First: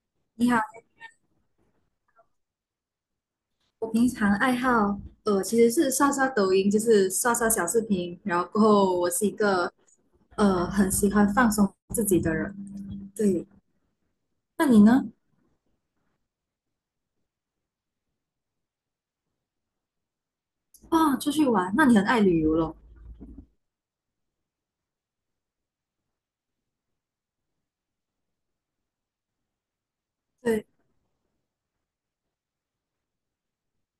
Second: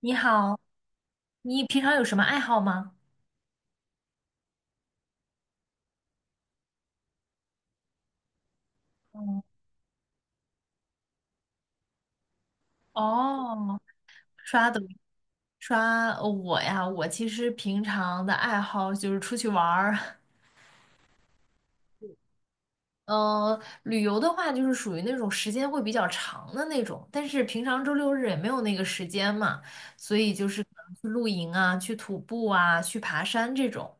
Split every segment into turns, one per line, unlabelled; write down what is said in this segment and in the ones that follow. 你
你
好，
好，
你平常有什么爱好吗？
我平常爱好其实是刷刷抖音，就是刷刷小视频，然后过后我是一
嗯，
个很喜欢放松自己的人。对，
哦，刷
那你
抖音
呢？
我呀，我其实平常的爱好就是出去玩儿。
哇，出去玩，那你很爱旅游咯。
嗯，旅游的话就是属于那种时间会比较长的那种，但是平常周六日也没有那个时间嘛，所以就是
对，
可能去露营啊，去徒步啊，去爬山这种，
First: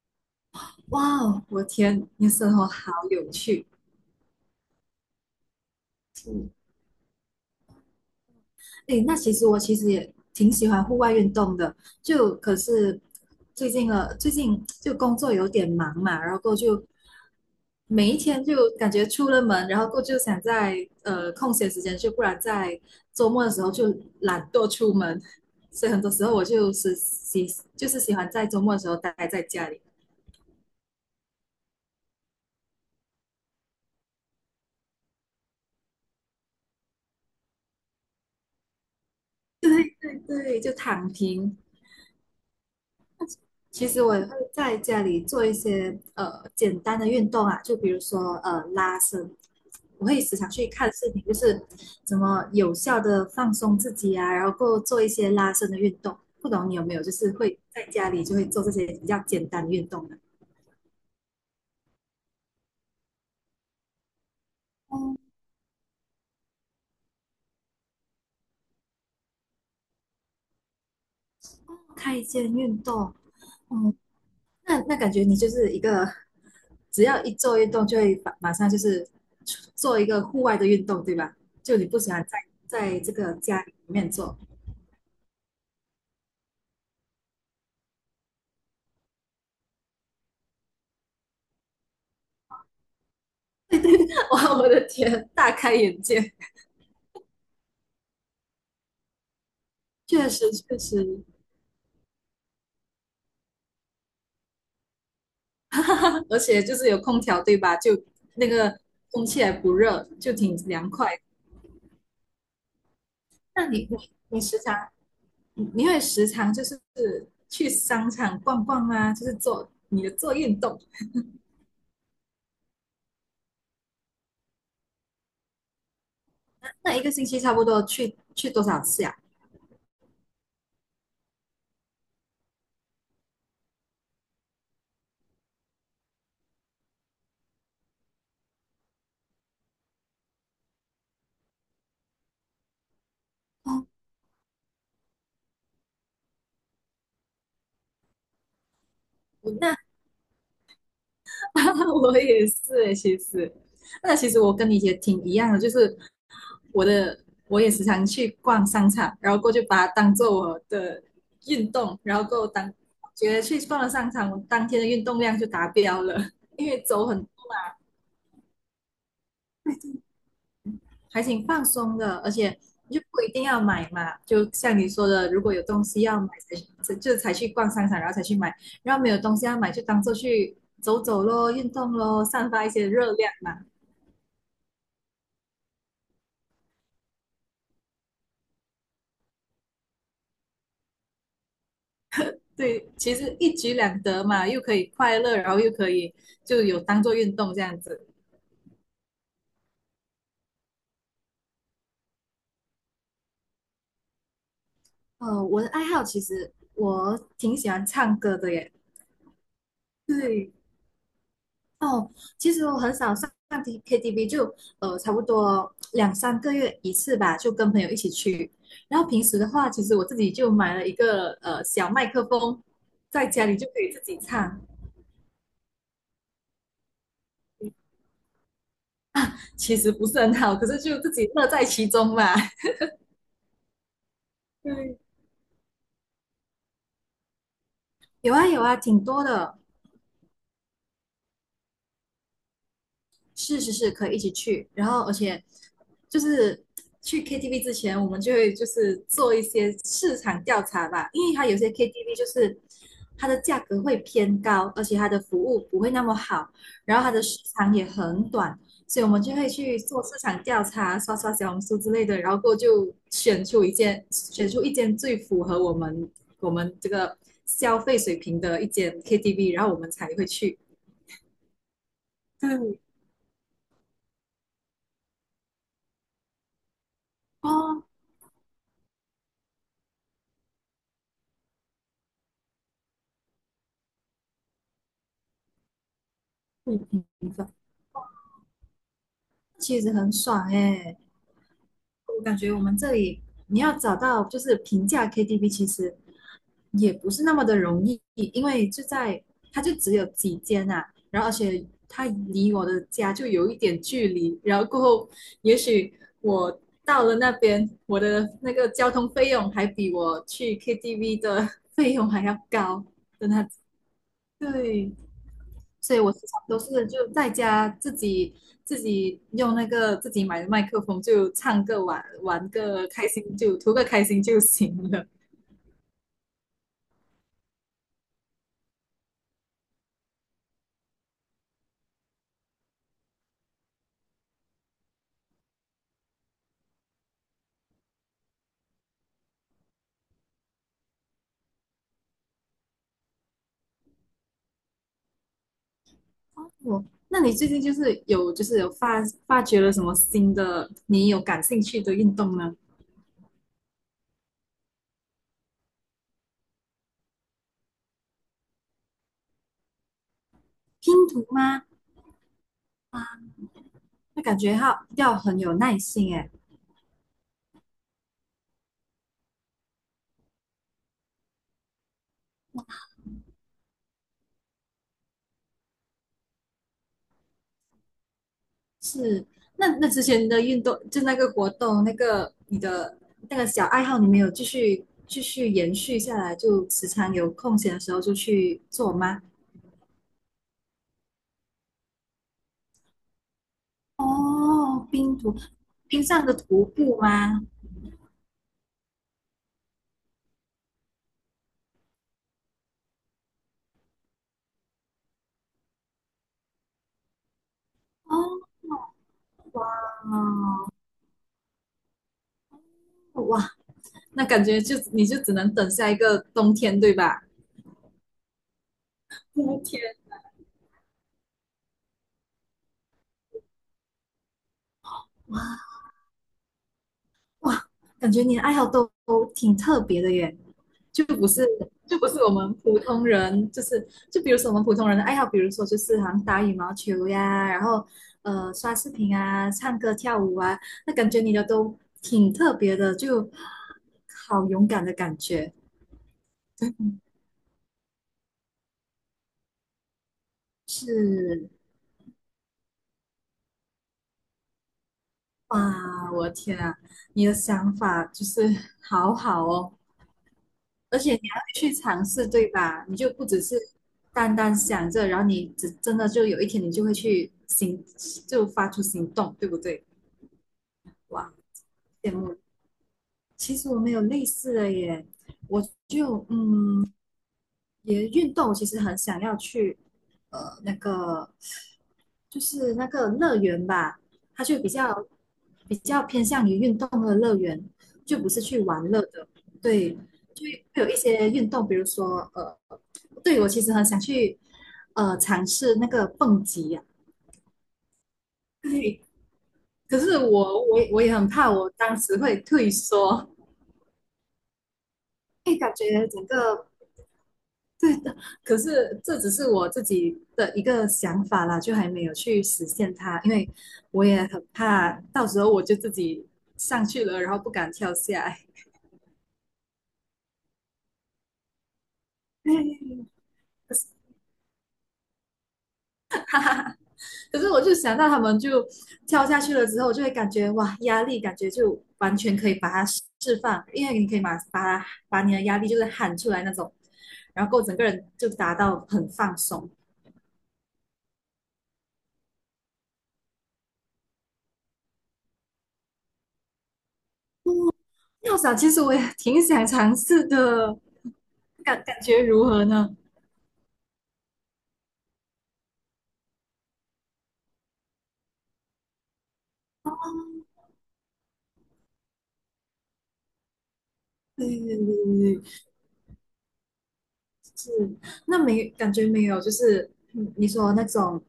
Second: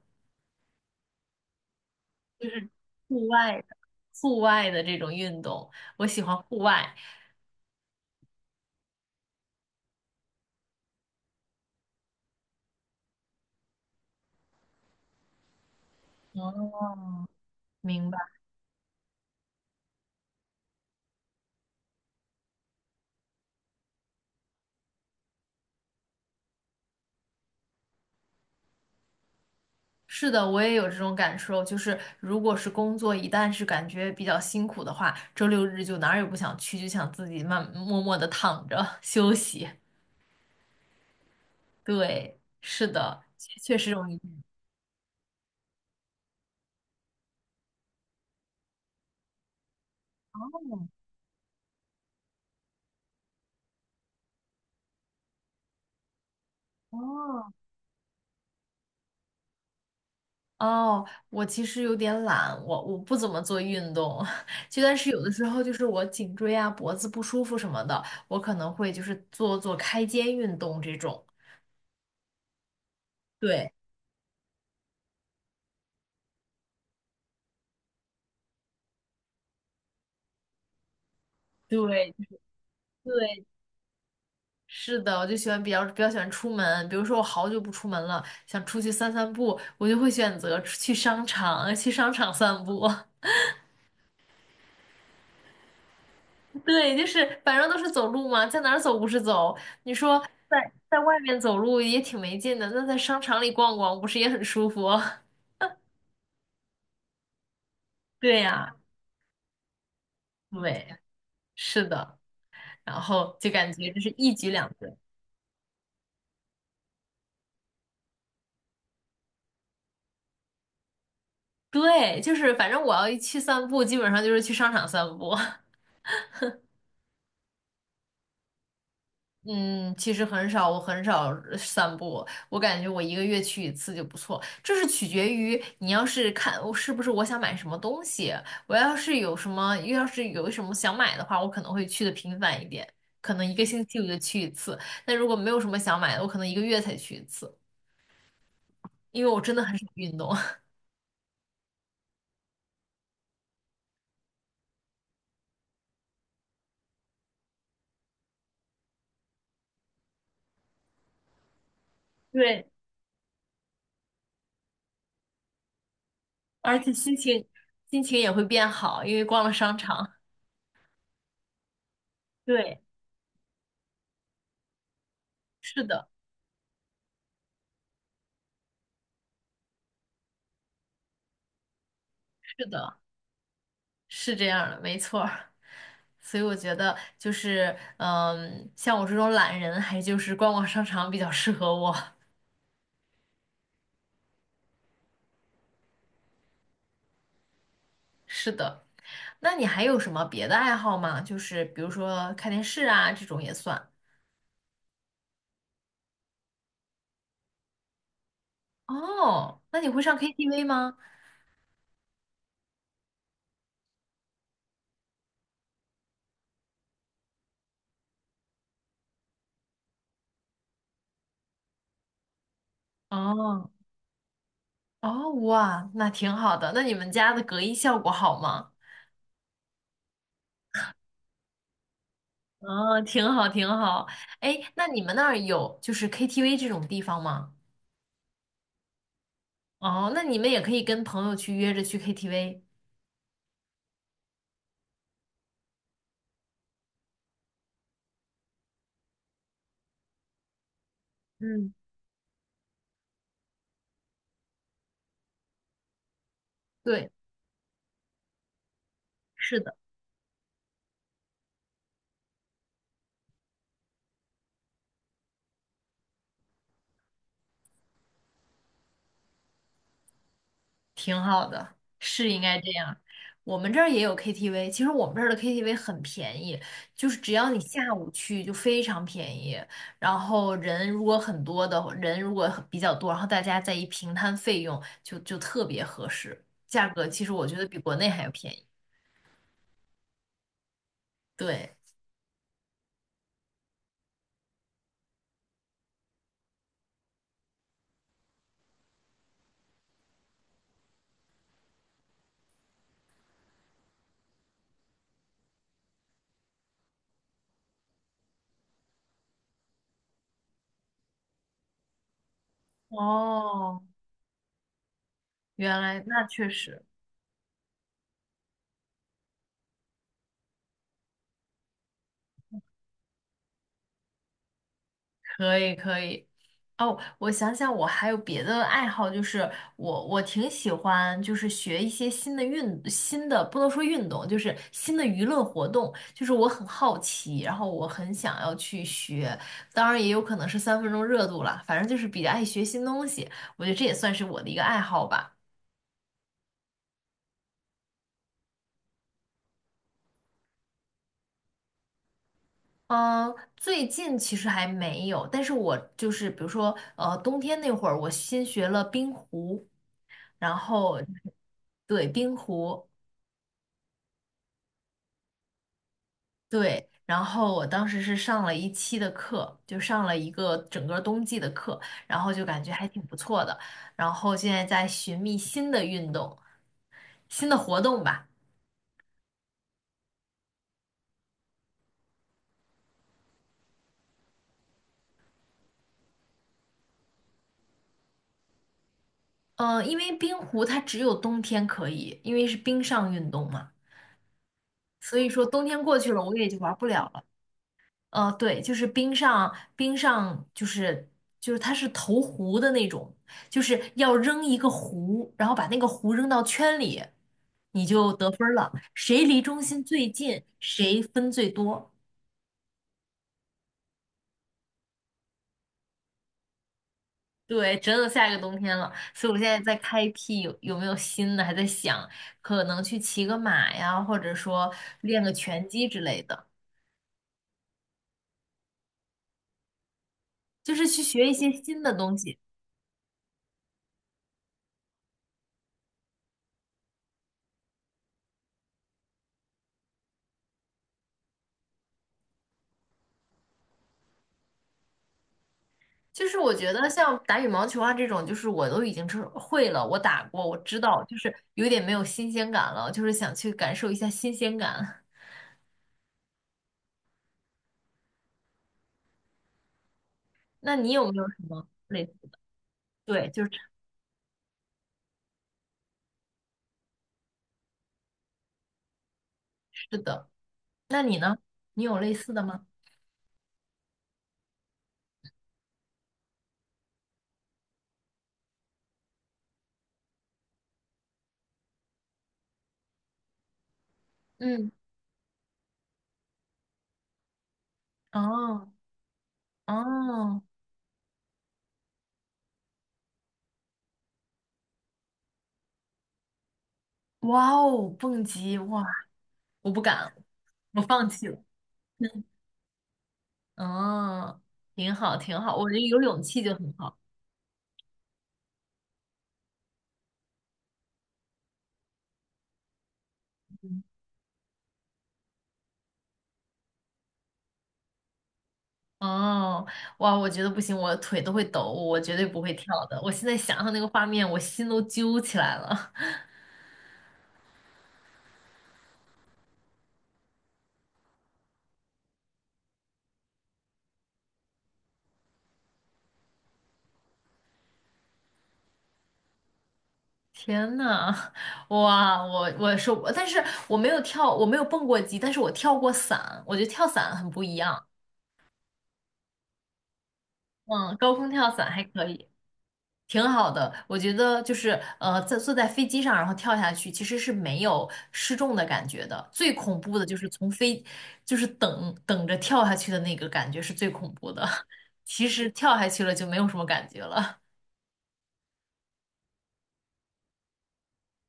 哇哦，我天，你的
就
生活
是
好
户
有
外的
趣。
户外的这种运动，我喜欢户外。
诶，那其实我其实也挺喜欢户外运动的，就可是最近就工作有点忙嘛，然后过后就
哦，明
每一
白。
天就感觉出了门，然后过就想在空闲时间去，不然在周末的时候就懒惰出门，所以很多时候我就是喜欢在周末的时候待在家里。
是的，我也有这种感受，就是如果是工作一旦是感觉比较辛苦的话，周六日就哪儿也不想去，就想自己默默的躺着 休 息。
对对对，就躺平，
对，是的，确确
其
实
实
容
我
易。
也会在家里做一些简单的运动啊，就比如说拉伸，我会时常去看视频，就是怎么有效的放松自己啊，然后够做一些拉伸的运动。不懂你有没有就是
哦，
会在家里就会做这些比较简单的运动呢？
哦，我其实有点懒，我不怎么做运动，就但是
哦，
有的时候就是我颈椎啊、脖子不舒服什么的，我可能会就是做做开肩运动这种。
开间运动，
对
嗯，那感觉你就是一个只要一做运动就会马上就是做一个户外的运动，对吧？就你不喜
对
欢在这个
对，
家里面做。
是的，我就喜欢比较喜欢出门，比如说我好久不出门了，想出去散散步，我就会选择出去商场，去商场散步。
哇，我的天，大开眼界，
对，就是反正都是走路嘛，在哪儿走不是走？你说
确实
在
确
在外
实，
面走路也挺没劲的，那在商场里逛逛不是也很舒服？
而且就是有空调对吧？就
对
那
呀，
个空气还不热，就挺
对，
凉快的。
是的，然后就
那
感
你
觉这是
你
一
你
举
时
两
常
得。
你你会时常就是去商场逛逛啊，就是做你的做运动，
对，就是反正我要一去散步，基本上就是去商场散步。
那一个星期差不多去多少次呀、
嗯，其实很少，我很少散步，我感觉我一个月去一次就不错。这是取决于你要是看我是不是我想买什么东西，我要是有什么，要是有什么想买的话，我可能会去的频繁一点，可能一个星
哦，
期我就去一次。但如果没有什么想买的，我可能一个月才去一次，因为我真的很
那
少运动。
我也是诶，其实，那其实我跟你也挺一样的，就是我的我也时常去逛商场，然后过去把它当做我的运动，然后够
对，
觉得去逛了商场，我当天的运动量就达标了，因
而
为
且
走
心
很
情心情也会变好，因为逛了商场。
还挺放松的，而且
对，
你就不一定要买嘛，就像你说的，如果有东
是
西
的，
要买才去逛商场，然后才去买，然后没有东西要买就当做去走走咯，运动咯，散
是
发一些
的，
热量嘛。
是这样的，没错儿。所以我觉得就是，嗯，像我这种懒人，还就是逛逛商场比较适合我。
对，其实一举两得嘛，又可以快乐，然后又可以就有当做运动这样子。
是的，那你还有什么别的爱好吗？就是比如说看电视啊，这种也算。
我的爱好其实我挺喜欢唱歌的耶。
哦，那你会上
对，
KTV 吗？
哦，其实我很少上 KTV,就差不多两三个月一次吧，就跟朋友一起去。然后平时的话，其实我自己就买了一个小麦克风，在家里就
哦
可以自己唱。
哦，哇，那挺好的。那你们家的隔音效果好吗？
其实不是很好，可是就自己乐在其中嘛。
哦，挺好，挺好。哎，那
对，
你们那儿有就是 KTV 这种地方吗？
有啊有啊，挺多的。
哦，那你们也可以跟朋友去约着去 KTV。
是是是，可以一起去。然后，而且就是去 KTV 之前，我们就会就是做一些市场调查吧，因为它有些
嗯，
KTV 就是它的价格会偏高，而且它的服务不会那么好，然后
对。
它的时长也很短，所以我们就会
是的。
去做市场调查，刷刷小红书之类的，然后过后就选出一间，选出一间最符合我们这个消费水平的一间 KTV,然后我们才会去。
挺好的，是应该这
对，
样。我们这儿也有 KTV，其实我们这儿的 KTV 很便宜，就是只要你
哦，
下午去就非常便宜。然后人如果很比较多，然后大家再一平摊费用就，特别合适。价
嗯，
格其实我觉得比国内还要便宜。
其实很爽哎、
对，
我感觉我们这里你要找到就是平价 KTV,其实也不是那么的容易，因为就在它就只有几间啊，然后而且它离我的家就有一点距离，然后过后也许我到了那边，我的那个交通费用还比我去 KTV 的费用还要高的那，
哦，
对，
原
所以
来
我时
那
常
确
都
实，
是就在家自己用那个自己买的麦克风就唱个玩个开心就图个开心就行了。
可以可以。哦，我想想，我还有别的爱好，就是我挺喜欢，就是学一些新的新的，不能说运动，就是新的娱乐活动。就是我很好奇，然后我很想要去学，当然也有可能是三分钟热度了，反正就是比较爱学新东西。我觉得这也算是我的一个爱好吧。
我，那你最近就是有发掘了什么新的你有感兴趣的运动呢？
嗯，最近其实还没有，但是我就是比如说，冬天那会儿我新学了冰壶，然
拼
后
图吗？
对冰壶，
那感觉要很有耐心诶。
对，然后我当时是上了一期的课，就上了一个整个冬季的课，然后就感觉还挺不错的。然后现在在寻觅新的运动、新的活动吧。
是，那之前的运动就那个活动那个你的那个小爱好你没有继续延续下来，就时常有空闲的时候就去做吗？
嗯，因为冰壶它只有冬天可以，因为是冰上运动嘛，
哦，冰
所以
徒，
说冬天过
冰
去了，
上的
我也就
徒
玩不
步
了了。
吗？
对，就是冰上就是就是它是投壶的那种，就是要扔一个壶，然后把那个壶扔到圈里，你就得分
哦，
儿了。谁离中心
哇，
最近，谁分最多。
哇，那感觉就你就只能等下一个冬天，对吧？
对，真的下一个冬天了，所以我现在
冬
在
天，
开辟有没有新的，还在想可能去骑个马呀，或者说练个拳击之类的，
哇，感觉你的爱好都挺特别的耶，
就是去
就不
学一
是
些新的
就不
东
是我
西。
们普通人，就是就比如说我们普通人的爱好，比如说就是好像打羽毛球呀，然后刷视频啊、唱歌跳舞啊，那感觉你的都挺特别的，就好勇敢的感觉，
就是我觉得像打羽毛球啊这种，就是我都已经是会了，我打过，我知道，就是
是
有点没有新鲜感了，就是想去感受一下新鲜感。
哇，我的天啊，你的想法就是 好好哦，
那你
而
有
且
没
你
有什
还会
么
去
类
尝
似？
试，对吧？你就不
对，就
只
是
是单单想着，然后你只真的就有一天你就会去行，就发出行动，对不对？
吃的。那你
哇，
呢？你有类
羡
似
慕。
的吗？
其实我没有类似的耶，我就也运动，其实很想要去呃那个就是那个乐园吧，它就比
嗯，
较比较偏向于运动的乐园，就不是去
哦，
玩乐的。对，
哦，
就会有一些运动，比如说对我其实很想去尝试那个蹦极呀、
哇哦，蹦极，哇，
对，
我不
可
敢，
是我
我
我我
放
也
弃
很
了。
怕，我当时 会退缩，
嗯，挺好，挺
因
好，
为
我
感
觉得有
觉
勇
整
气就
个
很好。
可是这只是我自己的一个想法啦，就还没有去实现它，因为我也很怕到时候我就自己上去了，然后不敢跳下来。
哦，哇，我觉得不行，我腿都会抖，我绝对不会跳的。我现在想想那个画面，我心都揪起来了。
可是我就想到他们就跳下去了之后，就会感觉哇，压力感觉就完全可以把它释放，因为你可以把你的压力就是喊出来那种，然后整个人就达到很放松。
天呐，哇，我是，但是我没有跳，我没有蹦过极，但是我跳过伞，我觉得跳伞很不一样。
要想，其实我也挺想尝试的，
嗯，高空跳伞
感
还
感
可
觉
以。
如何呢？
挺好的，我觉得就是在坐在飞机上，然后跳下去，其实是没有失重的感觉的。最恐怖的就是就是等着跳下去的那个感觉是最恐怖的。
对 对对
其实
对
跳下去了就没有什么感觉了。
是，那没感觉没有，就是你说那种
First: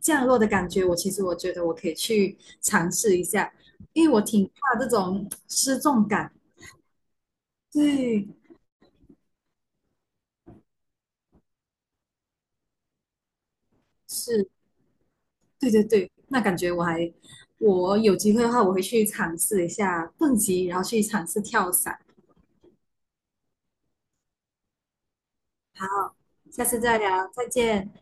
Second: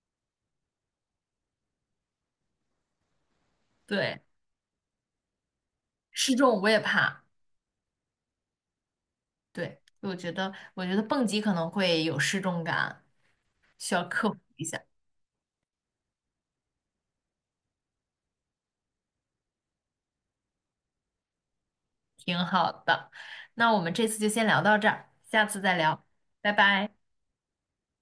降落的感觉，我其实我觉得我可以去尝试一下，因为我
对，
挺怕这种失重感。
失重我也怕。
对，
对，我觉得蹦极可能会有失重感，需要克服
是，
一下。
对对对，那感觉我还，我有机会的话，我会去尝试一下蹦极，然后去尝试跳伞。
挺好的，那我们这次就先聊到这儿，下次再
好，
聊，拜
下次
拜。
再聊，再见。